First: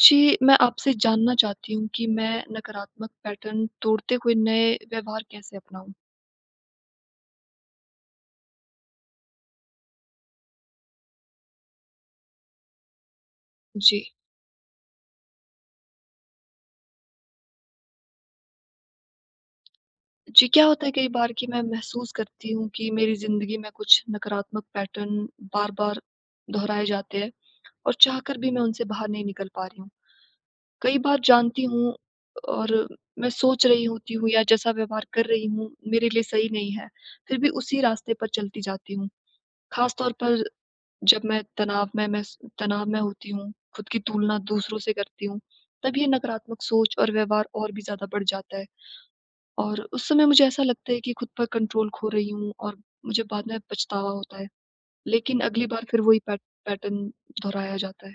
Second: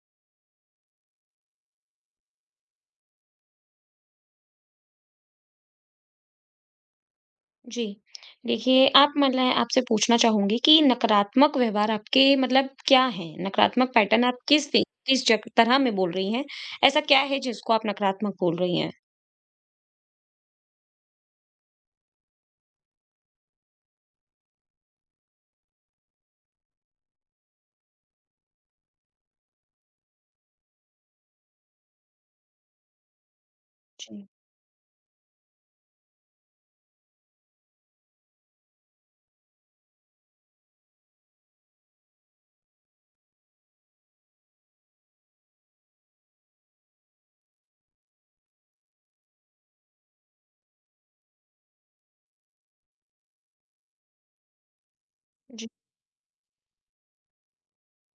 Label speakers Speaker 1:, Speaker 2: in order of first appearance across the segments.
Speaker 1: जी, मैं आपसे जानना चाहती हूँ कि मैं नकारात्मक पैटर्न तोड़ते हुए नए व्यवहार कैसे अपनाऊँ?
Speaker 2: जी। देखिए, आप मतलब आपसे पूछना चाहूँगी कि नकारात्मक व्यवहार आपके मतलब क्या है? नकारात्मक
Speaker 1: जी।
Speaker 2: पैटर्न आप किस पे किस जग तरह में बोल रही हैं? ऐसा क्या है जिसको आप नकारात्मक बोल रही हैं?
Speaker 1: जी, क्या होता है कई बार कि मैं महसूस करती हूँ कि मेरी ज़िंदगी में कुछ नकारात्मक पैटर्न बार-बार दोहराए जाते हैं और चाहकर भी मैं उनसे बाहर नहीं निकल पा रही हूँ। कई बार जानती हूँ और मैं सोच रही होती हूँ
Speaker 2: जी,
Speaker 1: या जैसा व्यवहार कर रही हूँ, मेरे लिए सही नहीं है, फिर भी उसी रास्ते पर चलती जाती हूँ। ख़ास तौर पर जब मैं तनाव में होती हूँ, खुद की तुलना दूसरों से करती हूँ, तब ये नकारात्मक सोच और व्यवहार और भी ज़्यादा बढ़ जाता है और उस समय मुझे ऐसा लगता है कि खुद पर कंट्रोल खो रही हूँ और मुझे बाद में पछतावा होता है। लेकिन अगली
Speaker 2: जी,
Speaker 1: बार फिर वही पैटर्न दोहराया जाता है।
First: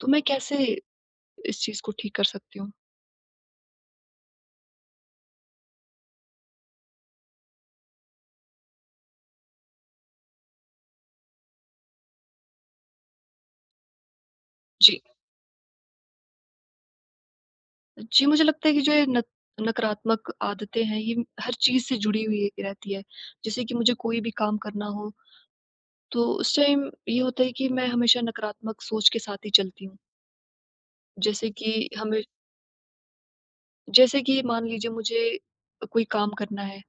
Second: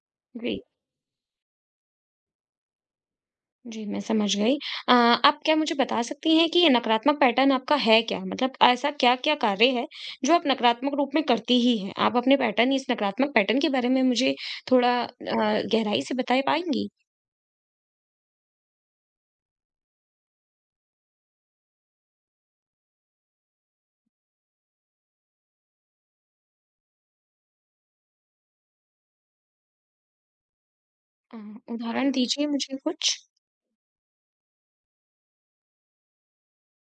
Speaker 1: तो मैं
Speaker 2: जी,
Speaker 1: कैसे इस चीज़ को ठीक कर सकती हूँ?
Speaker 2: जी, मैं समझ गई। आप क्या मुझे बता सकती हैं कि ये नकारात्मक पैटर्न आपका है क्या? मतलब ऐसा क्या-क्या कार्य है, जो आप नकारात्मक रूप में करती ही हैं? आप अपने पैटर्न इस नकारात्मक पैटर्न के बारे में मुझे
Speaker 1: जी।
Speaker 2: थोड़ा गहराई से बता पाएँगी?
Speaker 1: जी, मुझे लगता है कि जो ये न नकारात्मक आदतें हैं, ये हर चीज़ से जुड़ी हुई रहती है। जैसे कि मुझे कोई भी काम करना हो, तो उस टाइम ये होता है कि मैं हमेशा नकारात्मक सोच के साथ ही चलती हूँ।
Speaker 2: अ,
Speaker 1: जैसे कि
Speaker 2: उदाहरण
Speaker 1: हमें
Speaker 2: दीजिए मुझे कुछ?
Speaker 1: जैसे कि मान लीजिए मुझे कोई काम करना है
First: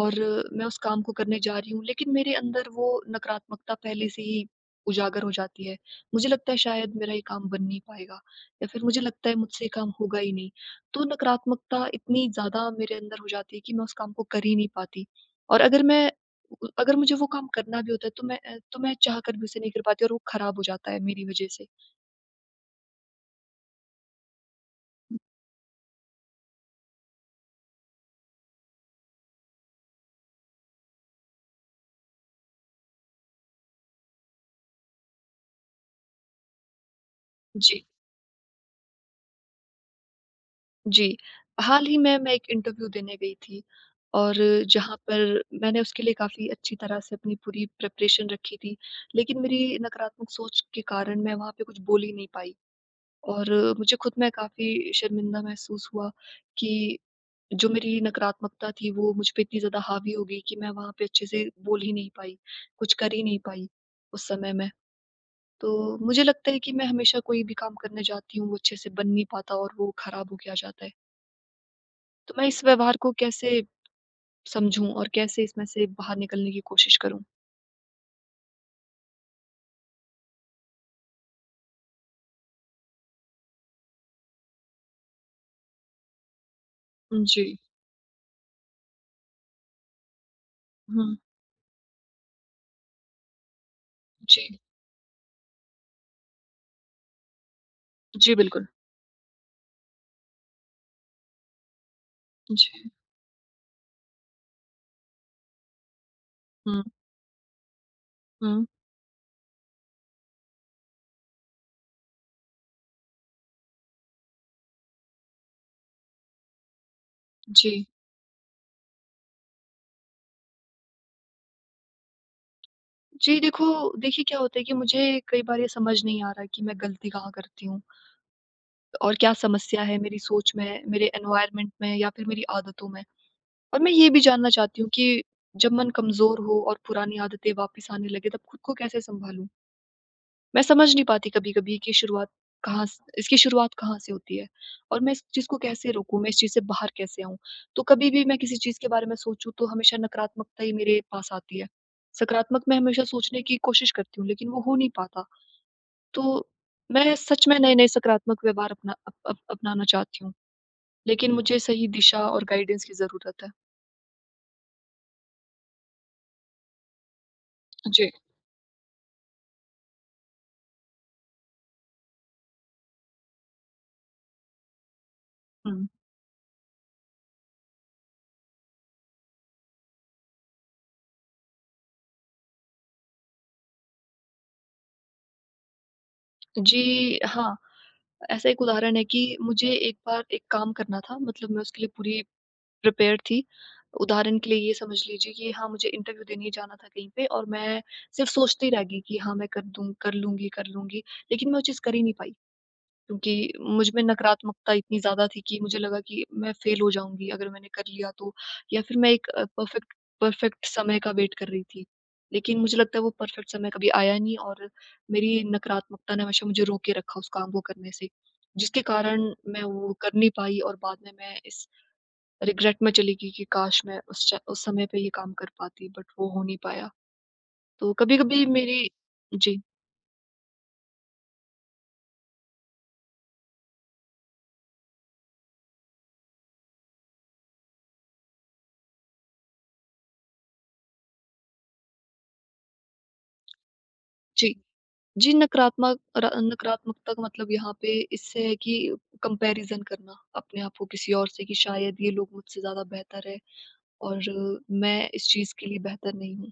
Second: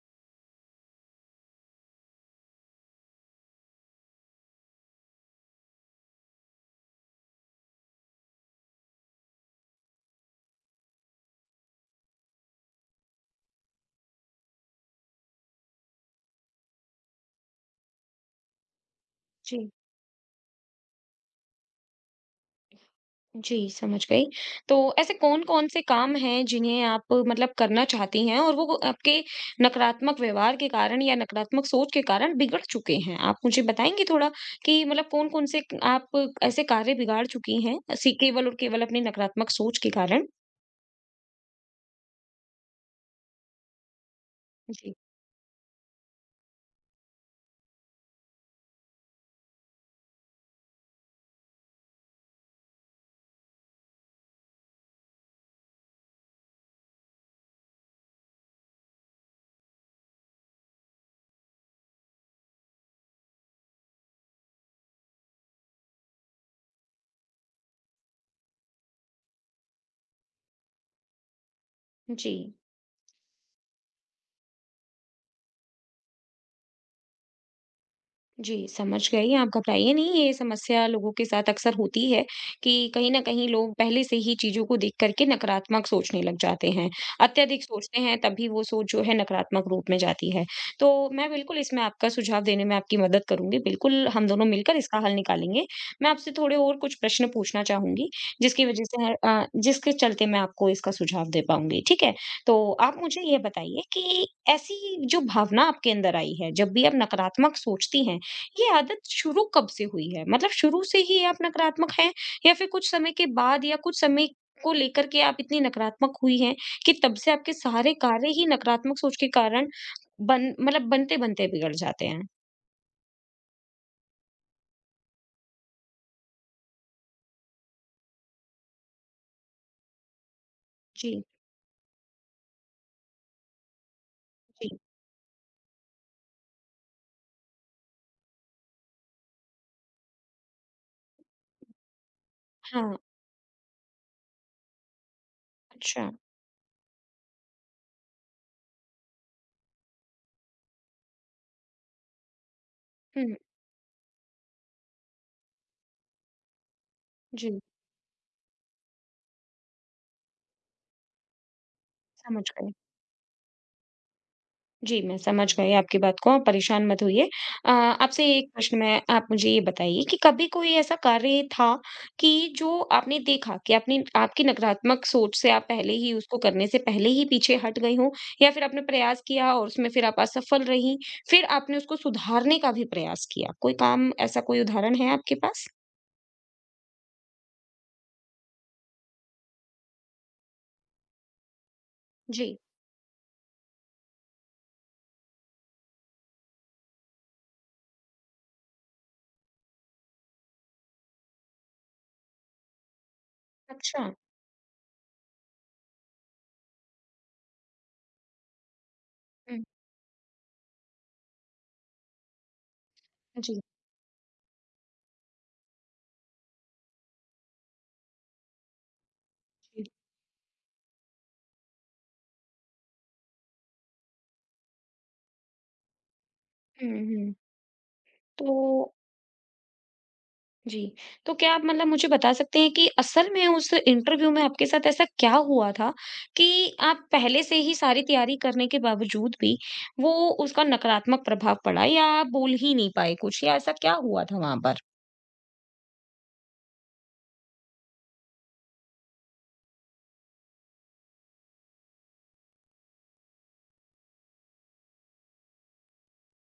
Speaker 1: और मैं उस काम को करने जा रही हूँ, लेकिन मेरे अंदर वो नकारात्मकता पहले से ही उजागर हो जाती है। मुझे लगता है शायद मेरा ये काम बन नहीं पाएगा या फिर मुझे लगता है मुझसे ये काम होगा ही नहीं। तो नकारात्मकता इतनी ज़्यादा मेरे अंदर हो जाती है कि मैं उस काम को कर ही नहीं पाती और अगर मैं उ अगर मुझे वो काम करना भी होता है तो मैं चाह कर भी उसे
Speaker 2: जी।
Speaker 1: नहीं कर पाती और वो खराब हो जाता है मेरी वज़ह से।
Speaker 2: जी, समझ गई। तो ऐसे कौन-कौन से काम हैं जिन्हें आप मतलब करना चाहती हैं और वो आपके नकारात्मक व्यवहार के कारण या नकारात्मक सोच के कारण बिगड़ चुके हैं? आप मुझे बताएँगी थोड़ा कि मतलब कौन-कौन से आप ऐसे कार्य बिगाड़ चुकी हैं,
Speaker 1: जी।
Speaker 2: ऐसी केवल और केवल अपनी नकारात्मक सोच के कारण?
Speaker 1: जी, हाल ही में मैं एक इंटरव्यू देने गई थी और
Speaker 2: जी।
Speaker 1: जहाँ पर मैंने उसके लिए काफ़ी अच्छी तरह से अपनी पूरी प्रिपरेशन रखी थी, लेकिन मेरी नकारात्मक सोच के कारण मैं वहाँ पे कुछ बोल ही नहीं पाई और मुझे खुद में काफ़ी शर्मिंदा महसूस हुआ कि जो मेरी नकारात्मकता थी, वो मुझ पे इतनी ज़्यादा हावी हो गई कि मैं वहाँ पे अच्छे से बोल ही नहीं पाई, कुछ कर ही नहीं पाई उस समय मैं। तो मुझे लगता है कि मैं हमेशा कोई भी काम करने जाती हूँ, वो अच्छे से बन नहीं पाता और वो ख़राब हो गया जाता है। तो
Speaker 2: जी।
Speaker 1: मैं इस व्यवहार को कैसे समझूँ और कैसे इसमें से बाहर निकलने की कोशिश करूँ?
Speaker 2: जी, समझ गई। आप घबराइए नहीं, ये समस्या लोगों के साथ अक्सर होती है कि कहीं न कहीं लोग पहले से ही चीज़ों को देख कर के नकारात्मक सोचने लग जाते हैं।
Speaker 1: जी।
Speaker 2: अत्यधिक सोचते हैं, तभी वो सोच जो है नकारात्मक रूप में जाती है। तो
Speaker 1: हुँ।
Speaker 2: मैं बिल्कुल इसमें आपका सुझाव देने में आपकी मदद करूँगी। बिल्कुल, हम दोनों
Speaker 1: जी।
Speaker 2: मिलकर इसका हल निकालेंगे। मैं आपसे थोड़े और कुछ प्रश्न पूछना चाहूँगी,
Speaker 1: जी,
Speaker 2: जिसकी
Speaker 1: बिल्कुल।
Speaker 2: वजह से जिसके चलते मैं आपको इसका सुझाव दे पाऊँगी, ठीक है? तो
Speaker 1: जी।
Speaker 2: आप मुझे ये बताइए कि ऐसी जो भावना आपके अंदर आई है, जब
Speaker 1: हुँ,
Speaker 2: भी आप नकारात्मक सोचती हैं,
Speaker 1: हुँ।
Speaker 2: ये आदत शुरू कब से हुई है? मतलब शुरू से ही आप नकारात्मक हैं या फिर कुछ समय के बाद या कुछ समय को लेकर के आप इतनी नकारात्मक हुई हैं कि तब से आपके
Speaker 1: जी।
Speaker 2: सारे कार्य ही नकारात्मक सोच के कारण बन मतलब बनते-बनते बिगड़ जाते हैं?
Speaker 1: जी, देखो देखिए क्या होता है कि मुझे कई बार ये समझ नहीं आ रहा कि मैं गलती कहाँ करती हूँ और क्या समस्या है मेरी सोच में, मेरे
Speaker 2: जी,
Speaker 1: एनवायरनमेंट में या फिर मेरी आदतों में। और मैं ये भी जानना
Speaker 2: जी।
Speaker 1: चाहती हूँ कि जब मन कमज़ोर हो और पुरानी आदतें वापस आने लगे तब खुद को कैसे सँभालूँ? मैं समझ नहीं पाती कभी-कभी कि शुरुआत कहाँ
Speaker 2: हाँ,
Speaker 1: स इसकी शुरुआत कहाँ से होती है और मैं इस चीज़ को कैसे
Speaker 2: अच्छा।
Speaker 1: रोकूँ, मैं इस चीज़ से बाहर कैसे आऊँ? तो कभी भी मैं किसी चीज़ के बारे में सोचूँ तो हमेशा नकारात्मकता ही मेरे पास आती है। सकारात्मक मैं हमेशा
Speaker 2: हुँ,
Speaker 1: सोचने की कोशिश करती हूँ लेकिन वो हो नहीं पाता। तो मैं सच में
Speaker 2: जी,
Speaker 1: नए-नए सकारात्मक व्यवहार अपना अप अप अपनाना चाहती हूँ, लेकिन मुझे सही दिशा और
Speaker 2: समझ गए।
Speaker 1: गाइडेंस की ज़रूरत है।
Speaker 2: जी, मैं समझ गई आपकी बात को, आप परेशान मत होइए।
Speaker 1: जी।
Speaker 2: आपसे एक प्रश्न मैं आप मुझे ये बताइए कि कभी कोई ऐसा कार्य था कि जो आपने देखा कि आपने आपकी नकारात्मक सोच से आप
Speaker 1: हुँ।
Speaker 2: पहले ही उसको करने से पहले ही पीछे हट गई हों या फिर आपने प्रयास किया और उसमें फिर आप असफल रहीं, फिर आपने उसको सुधारने का भी प्रयास किया? कोई काम ऐसा कोई उदाहरण है आपके पास?
Speaker 1: जी, हाँ, ऐसा एक उदाहरण है कि मुझे एक बार एक काम करना था, मतलब मैं उसके लिए पूरी
Speaker 2: जी।
Speaker 1: प्रिपेयर थी। उदाहरण के लिए ये समझ लीजिए कि हाँ, मुझे इंटरव्यू देने जाना था कहीं पे और मैं सिर्फ़ सोचती रह गई कि हाँ, मैं कर लूँगी। लेकिन मैं वो चीज़ कर ही नहीं पाई क्योंकि मुझ में
Speaker 2: अच्छा।
Speaker 1: नकारात्मकता इतनी ज़्यादा थी कि मुझे लगा कि मैं फ़ेल हो जाऊँगी अगर मैंने कर लिया तो। या फिर मैं एक
Speaker 2: हुँ।
Speaker 1: परफ़ेक्ट परफ़ेक्ट समय का वेट कर रही थी। लेकिन मुझे लगता है वो परफ़ेक्ट
Speaker 2: जी,
Speaker 1: समय कभी आया नहीं और मेरी नकारात्मकता ने हमेशा मुझे रोके रखा उस काम को करने से, जिसके कारण मैं
Speaker 2: जी।
Speaker 1: वो कर नहीं पाई और बाद में मैं इस रिग्रेट में चली गई कि काश मैं उस समय पे ये काम कर पाती, बट वो हो नहीं पाया।
Speaker 2: हुँ, हुँ।
Speaker 1: तो कभी-कभी
Speaker 2: तो
Speaker 1: मेरी। जी,
Speaker 2: जी। तो क्या आप मतलब मुझे बता सकते हैं कि असल में उस इंटरव्यू में आपके साथ ऐसा क्या हुआ था कि आप पहले से ही सारी तैयारी करने के बावजूद भी वो उसका नकारात्मक प्रभाव पड़ा या आप बोल ही नहीं पाए कुछ या ऐसा क्या हुआ था
Speaker 1: जी।
Speaker 2: वहाँ पर?
Speaker 1: जी, नकारात्मकता का मतलब यहाँ पे इससे है कि कंपैरिज़न करना अपने आप को किसी और से कि शायद ये लोग मुझसे ज़्यादा बेहतर है और मैं इस चीज़ के लिए बेहतर नहीं हूँ।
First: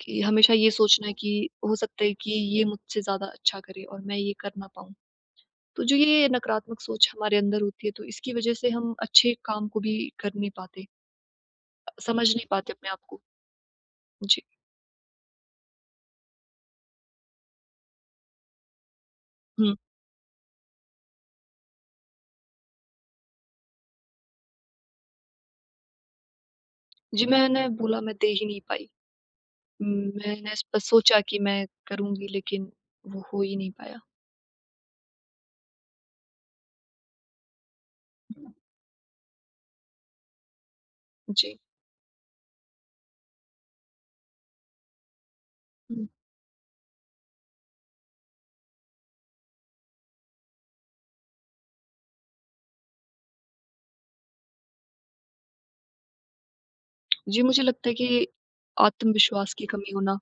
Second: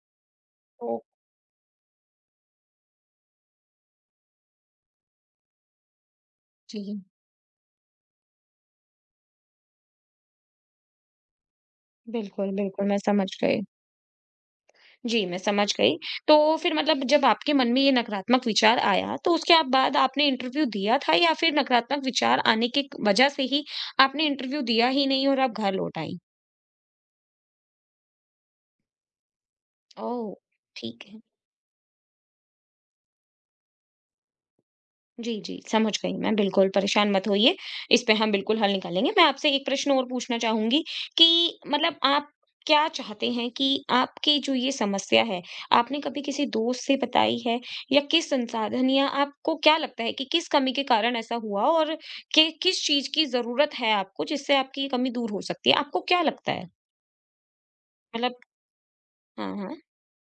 Speaker 1: कि हमेशा ये
Speaker 2: तो
Speaker 1: सोचना है कि हो सकता है कि ये मुझसे ज़्यादा अच्छा करे और मैं ये कर ना पाऊँ। तो जो ये नकारात्मक
Speaker 2: जी।
Speaker 1: सोच हमारे अंदर होती है तो इसकी वज़ह से हम अच्छे काम को भी कर नहीं पाते। समझ नहीं
Speaker 2: बिल्कुल,
Speaker 1: पाते
Speaker 2: बिल्कुल
Speaker 1: अपने
Speaker 2: मैं
Speaker 1: आप को।
Speaker 2: समझ गई।
Speaker 1: जी।
Speaker 2: जी, मैं समझ गई। तो फिर मतलब जब आपके मन में ये नकारात्मक विचार आया तो उसके आप
Speaker 1: हुँ।
Speaker 2: बाद आपने इंटरव्यू दिया था या फिर नकारात्मक विचार आने की वजह से ही आपने इंटरव्यू दिया ही नहीं और आप घर लौट आईं?
Speaker 1: जी, मैंने बोला मैं दे ही नहीं पाई।
Speaker 2: ओह!
Speaker 1: मैंने इस पर
Speaker 2: ठीक है।
Speaker 1: सोचा कि मैं करूँगी, लेकिन वो हो ही नहीं पाया।
Speaker 2: जी, जी, समझ गई मैं, बिल्कुल परेशान मत होइए, इस पे हम बिल्कुल हल निकालेंगे। मैं आपसे एक प्रश्न और पूछना चाहूँगी कि
Speaker 1: जी।
Speaker 2: मतलब आप क्या चाहते हैं कि आपकी जो ये समस्या है, आपने
Speaker 1: हुँ।
Speaker 2: कभी किसी दोस्त से बताई है या किस संसाधन या आपको क्या लगता है कि किस कमी के कारण ऐसा हुआ और कि किस चीज़ की ज़रूरत है आपको जिससे आपकी ये कमी दूर हो सकती है? आपको क्या लगता है?
Speaker 1: जी, मुझे लगता है कि
Speaker 2: मतलब
Speaker 1: आत्मविश्वास
Speaker 2: हाँ,
Speaker 1: की
Speaker 2: हाँ।
Speaker 1: कमी होना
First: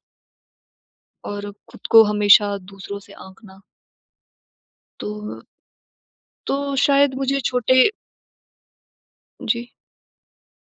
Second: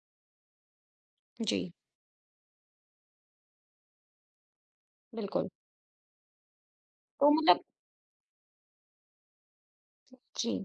Speaker 1: और
Speaker 2: जी,
Speaker 1: खुद को हमेशा दूसरों से आँकना, तो
Speaker 2: बिल्कुल।
Speaker 1: तो शायद
Speaker 2: तो
Speaker 1: मुझे
Speaker 2: मतलब
Speaker 1: छोटे। जी,
Speaker 2: जी।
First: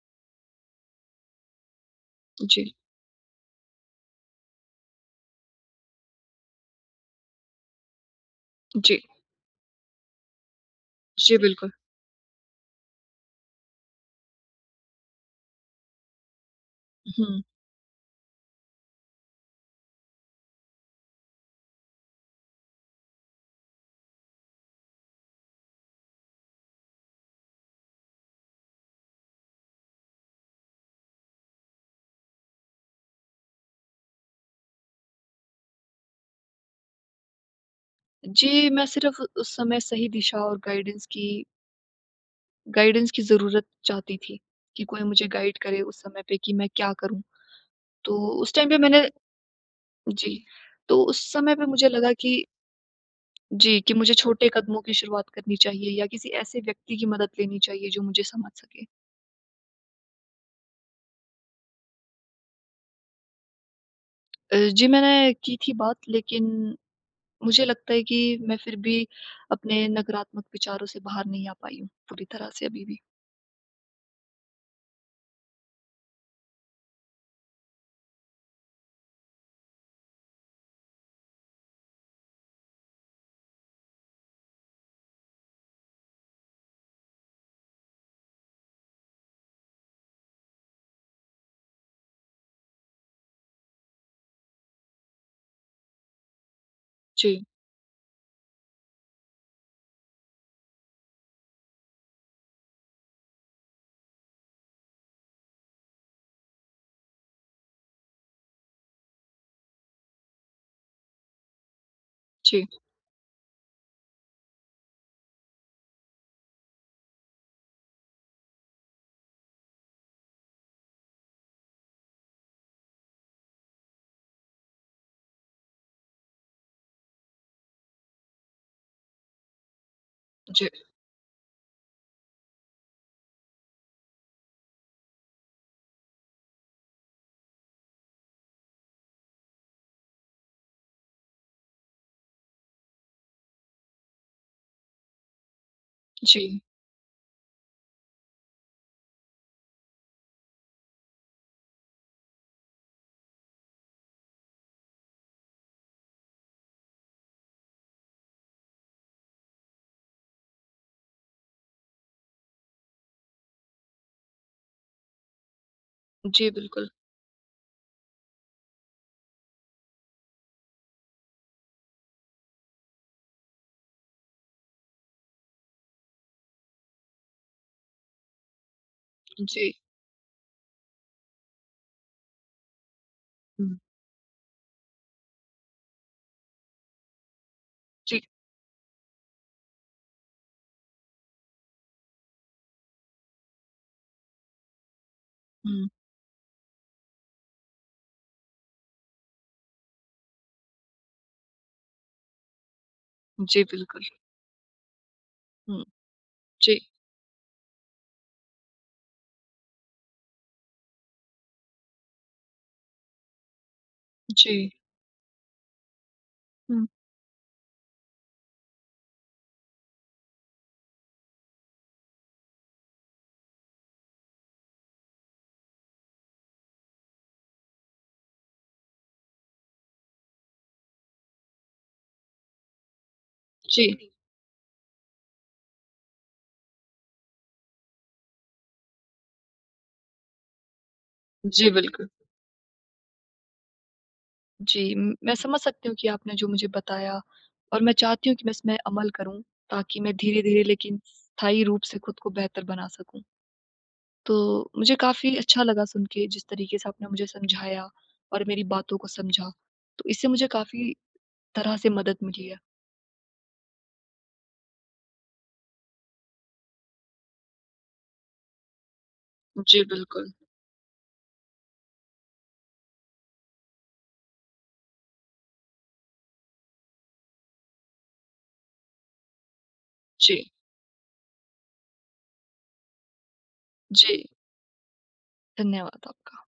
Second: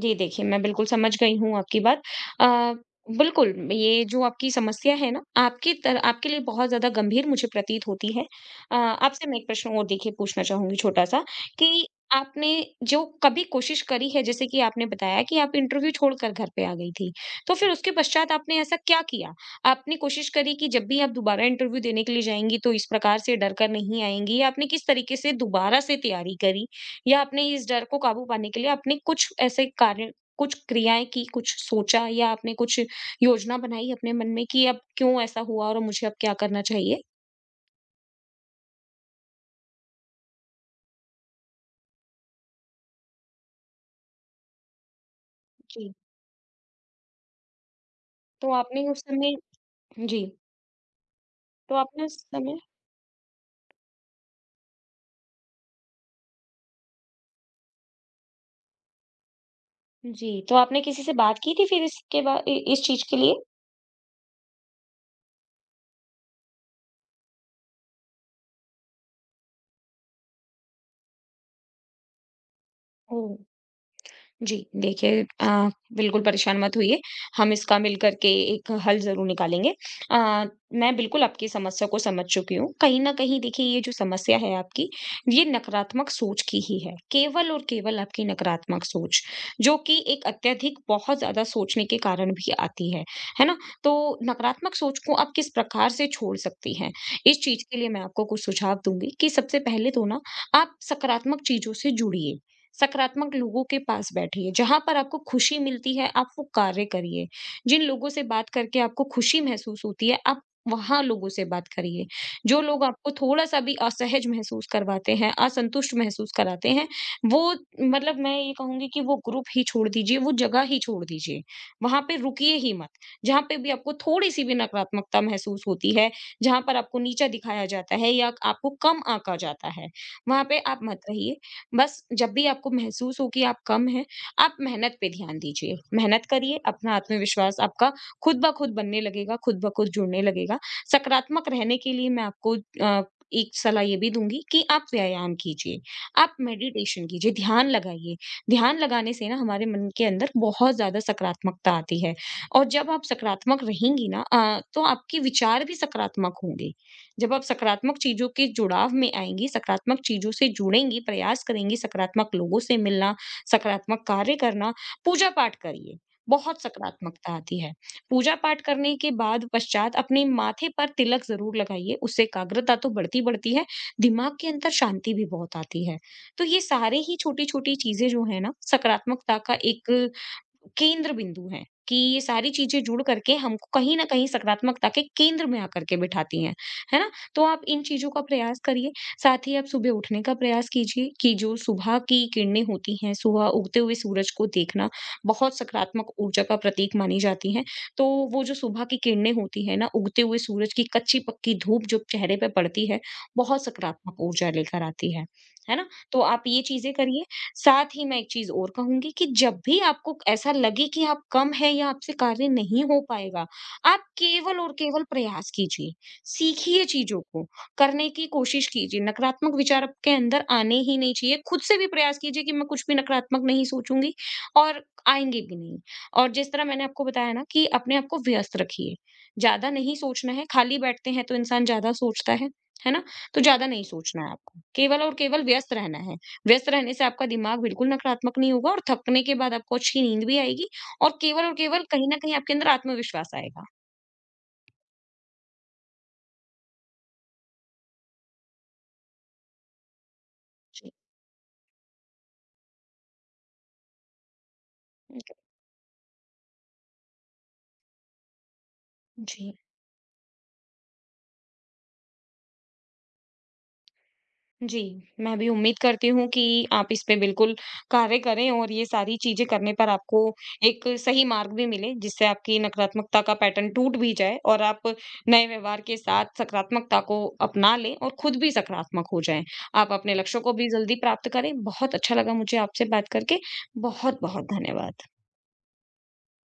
Speaker 2: जी, देखिए मैं बिल्कुल समझ गई हूँ आपकी बात। अ,
Speaker 1: जी,
Speaker 2: बिल्कुल, ये जो आपकी समस्या है ना, आपकी तर आपके लिए बहुत ज़्यादा गंभीर मुझे प्रतीत होती है।
Speaker 1: जी,
Speaker 2: आपसे मैं एक प्रश्न और देखिए पूछना चाहूँगी छोटा-सा
Speaker 1: जी, बिल्कुल।
Speaker 2: कि आपने जो कभी कोशिश करी है जैसे कि आपने बताया कि आप इंटरव्यू छोड़कर घर पे आ गई थी,
Speaker 1: हुँ।
Speaker 2: तो फिर उसके पश्चात आपने ऐसा क्या किया? आपने कोशिश करी कि जब भी आप दोबारा इंटरव्यू देने के लिए जाएँगी तो इस प्रकार से डर कर नहीं आएँगी? आपने किस तरीके से दोबारा से तैयारी करी या आपने इस डर को काबू पाने के लिए आपने कुछ ऐसे कार्य कुछ क्रियाएँ की, कुछ सोचा या आपने कुछ योजना बनाई अपने मन में कि अब क्यों ऐसा हुआ और मुझे अब क्या करना चाहिए?
Speaker 1: जी, मैं सिर्फ़ उस समय सही दिशा और गाइडेंस की ज़रूरत चाहती थी, कि कोई मुझे गाइड करे
Speaker 2: जी।
Speaker 1: उस समय पे कि मैं क्या करूँ। तो
Speaker 2: तो
Speaker 1: उस टाइम पे
Speaker 2: आपने उस
Speaker 1: मैंने।
Speaker 2: समय जी,
Speaker 1: जी, तो उस समय पे
Speaker 2: तो
Speaker 1: मुझे
Speaker 2: आपने
Speaker 1: लगा
Speaker 2: उस
Speaker 1: कि।
Speaker 2: समय
Speaker 1: जी, कि मुझे छोटे कदमों की शुरुआत करनी चाहिए या किसी ऐसे व्यक्ति की मदद लेनी चाहिए जो मुझे समझ सके।
Speaker 2: जी, तो आपने किसी से बात की थी फिर इसके बा इ इस चीज़ के लिए?
Speaker 1: जी, मैंने की थी बात, लेकिन मुझे लगता है कि मैं फिर भी अपने नकारात्मक विचारों से बाहर नहीं आ पाई हूँ पूरी तरह से अभी भी।
Speaker 2: ओह! जी, देखिए बिल्कुल परेशान मत होइए, हम इसका मिल कर के एक हल ज़रूर निकालेंगे। अ, मैं बिल्कुल आपकी समस्या को समझ चुकी हूँ। कहीं न कहीं देखिए ये जो समस्या है आपकी, ये नकारात्मक सोच की ही है, केवल और केवल आपकी नकारात्मक सोच, जो कि एक अत्यधिक बहुत ज़्यादा सोचने के कारण भी आती है ना? तो नकारात्मक सोच को आप किस प्रकार से छोड़ सकती हैं, इस
Speaker 1: जी,
Speaker 2: चीज़ के लिए मैं आपको कुछ सुझाव दूँगी कि सबसे पहले तो ना, आप सकारात्मक चीज़ों से जुड़िए। सकारात्मक लोगों के पास बैठिए, जहाँ पर आपको खुशी मिलती है, आप वो कार्य करिए। जिन लोगों से बात करके आपको खुशी महसूस होती है, आप वहाँ लोगों से बात करिए। जो
Speaker 1: जी,
Speaker 2: लोग आपको थोड़ा-सा भी असहज महसूस करवाते हैं, असंतुष्ट महसूस कराते हैं, वो मतलब मैं ये कहूँगी कि वो ग्रुप ही छोड़ दीजिए, वो जगह ही छोड़ दीजिए। वहाँ पे रुकिए ही मत। जहाँ पे भी आपको थोड़ी-सी भी नकारात्मकता महसूस होती है, जहाँ पर आपको नीचा दिखाया जाता है या आपको कम आँका जाता है, वहाँ पे
Speaker 1: जी,
Speaker 2: आप मत रहिए। बस जब भी आपको महसूस हो कि आप कम हैं, आप मेहनत पे ध्यान दीजिए। मेहनत करिए, अपना आत्मविश्वास आपका खुद ब खुद बनने लगेगा, खुद ब खुद जुड़ने लगेगा। सकारात्मक रहने के लिए मैं आपको अ, एक सलाह ये भी दूँगी कि आप व्यायाम कीजिए, आप
Speaker 1: जी,
Speaker 2: मेडिटेशन कीजिए, ध्यान लगाइए। ध्यान लगाने से ना हमारे मन के अंदर बहुत ज़्यादा सकारात्मकता आती है और जब आप सकारात्मक रहेंगी ना तो आपके विचार भी सकारात्मक होंगे। जब आप सकारात्मक चीज़ों के जुड़ाव में आएँगी, सकारात्मक चीज़ों से जुड़ेंगी, प्रयास करेंगी, सकारात्मक लोगों से मिलना, सकारात्मक कार्य करना, पूजा-पाठ करिए,
Speaker 1: जी,
Speaker 2: बहुत
Speaker 1: बिल्कुल।
Speaker 2: सकारात्मकता आती है। पूजा-पाठ करने के बाद पश्चात अपने माथे पर तिलक ज़रूर लगाइए, उससे एकाग्रता बढ़ती है, दिमाग के अंदर शांति भी बहुत आती है। तो ये सारे ही छोटी-छोटी चीज़ें जो हैं ना, सकारात्मकता का
Speaker 1: जी,
Speaker 2: एक केंद्र बिंदु हैं कि ये सारी चीज़ें जुड़ करके
Speaker 1: हुँ,
Speaker 2: हमको कहीं न कहीं सकारात्मकता के केंद्र में आकर के बिठाती हैं। है ना? तो आप इन चीज़ों
Speaker 1: जी,
Speaker 2: का प्रयास करिए। साथ ही आप सुबह उठने का प्रयास कीजिए कि जो सुबह की किरणें होती हैं, सुबह उगते हुए सूरज को देखना बहुत
Speaker 1: हुँ,
Speaker 2: सकारात्मक ऊर्जा का प्रतीक मानी जाती हैं। तो वो जो सुबह की किरणें होती हैं ना, उगते हुए सूरज की कच्ची-पक्की धूप जो चेहरे पे पड़ती है,
Speaker 1: जी,
Speaker 2: बहुत
Speaker 1: बिल्कुल।
Speaker 2: सकारात्मक ऊर्जा लेकर आती है। है
Speaker 1: हुँ,
Speaker 2: ना? तो आप ये
Speaker 1: जी,
Speaker 2: चीज़ें करिए। साथ ही मैं एक चीज़ और कहूँगी कि जब भी आपको ऐसा लगे कि आप कम हैं या आपसे कार्य नहीं हो पाएगा, आप केवल
Speaker 1: जी,
Speaker 2: और केवल प्रयास कीजिए। सीखिए
Speaker 1: हुँ,
Speaker 2: चीज़ों को, करने की कोशिश कीजिए, नकारात्मक विचार आपके अंदर आने ही नहीं चाहिए। खुद से भी प्रयास कीजिए कि मैं कुछ भी नकारात्मक नहीं सोचूँगी और आएँगे भी नहीं। और जिस तरह मैंने आपको बताया ना कि अपने आप को व्यस्त रखिए। ज़्यादा नहीं सोचना है, खाली बैठते हैं तो इंसान ज़्यादा सोचता है ना? तो ज़्यादा नहीं
Speaker 1: जी,
Speaker 2: सोचना है आपको, केवल और केवल व्यस्त रहना है। व्यस्त रहने से आपका दिमाग बिल्कुल नकारात्मक नहीं होगा और थकने के बाद आपको अच्छी नींद भी आएगी और
Speaker 1: जी,
Speaker 2: केवल
Speaker 1: बिल्कुल।
Speaker 2: कहीं न कहीं आपके अंदर आत्मविश्वास आएगा।
Speaker 1: जी, म मैं समझ सकती हूँ कि आपने जो मुझे बताया और मैं चाहती हूँ कि मैं इसमें अमल करूँ, ताकि मैं धीरे-धीरे
Speaker 2: जी।
Speaker 1: लेकिन स्थायी रूप से खुद को बेहतर बना सकूँ। तो मुझे
Speaker 2: जी,
Speaker 1: काफ़ी अच्छा लगा सुन के जिस तरीके से आपने मुझे समझाया और मेरी बातों को समझा,
Speaker 2: जी।
Speaker 1: तो इससे मुझे काफ़ी तरह से मदद मिली है।
Speaker 2: जी, मैं भी उम्मीद करती हूँ कि आप इस पे बिल्कुल कार्य करें और ये सारी चीज़ें करने
Speaker 1: जी,
Speaker 2: पर आपको
Speaker 1: बिल्कुल।
Speaker 2: एक सही मार्ग भी मिले, जिससे आपकी नकारात्मकता का पैटर्न टूट भी जाए और आप नए व्यवहार के साथ सकारात्मकता को अपना लें और खुद भी सकारात्मक हो जाएँ। आप अपने लक्ष्यों
Speaker 1: जी,
Speaker 2: को भी जल्दी प्राप्त करें। बहुत अच्छा लगा मुझे आपसे बात करके।
Speaker 1: जी,
Speaker 2: बहुत-बहुत धन्यवाद।
Speaker 1: धन्यवाद आपका।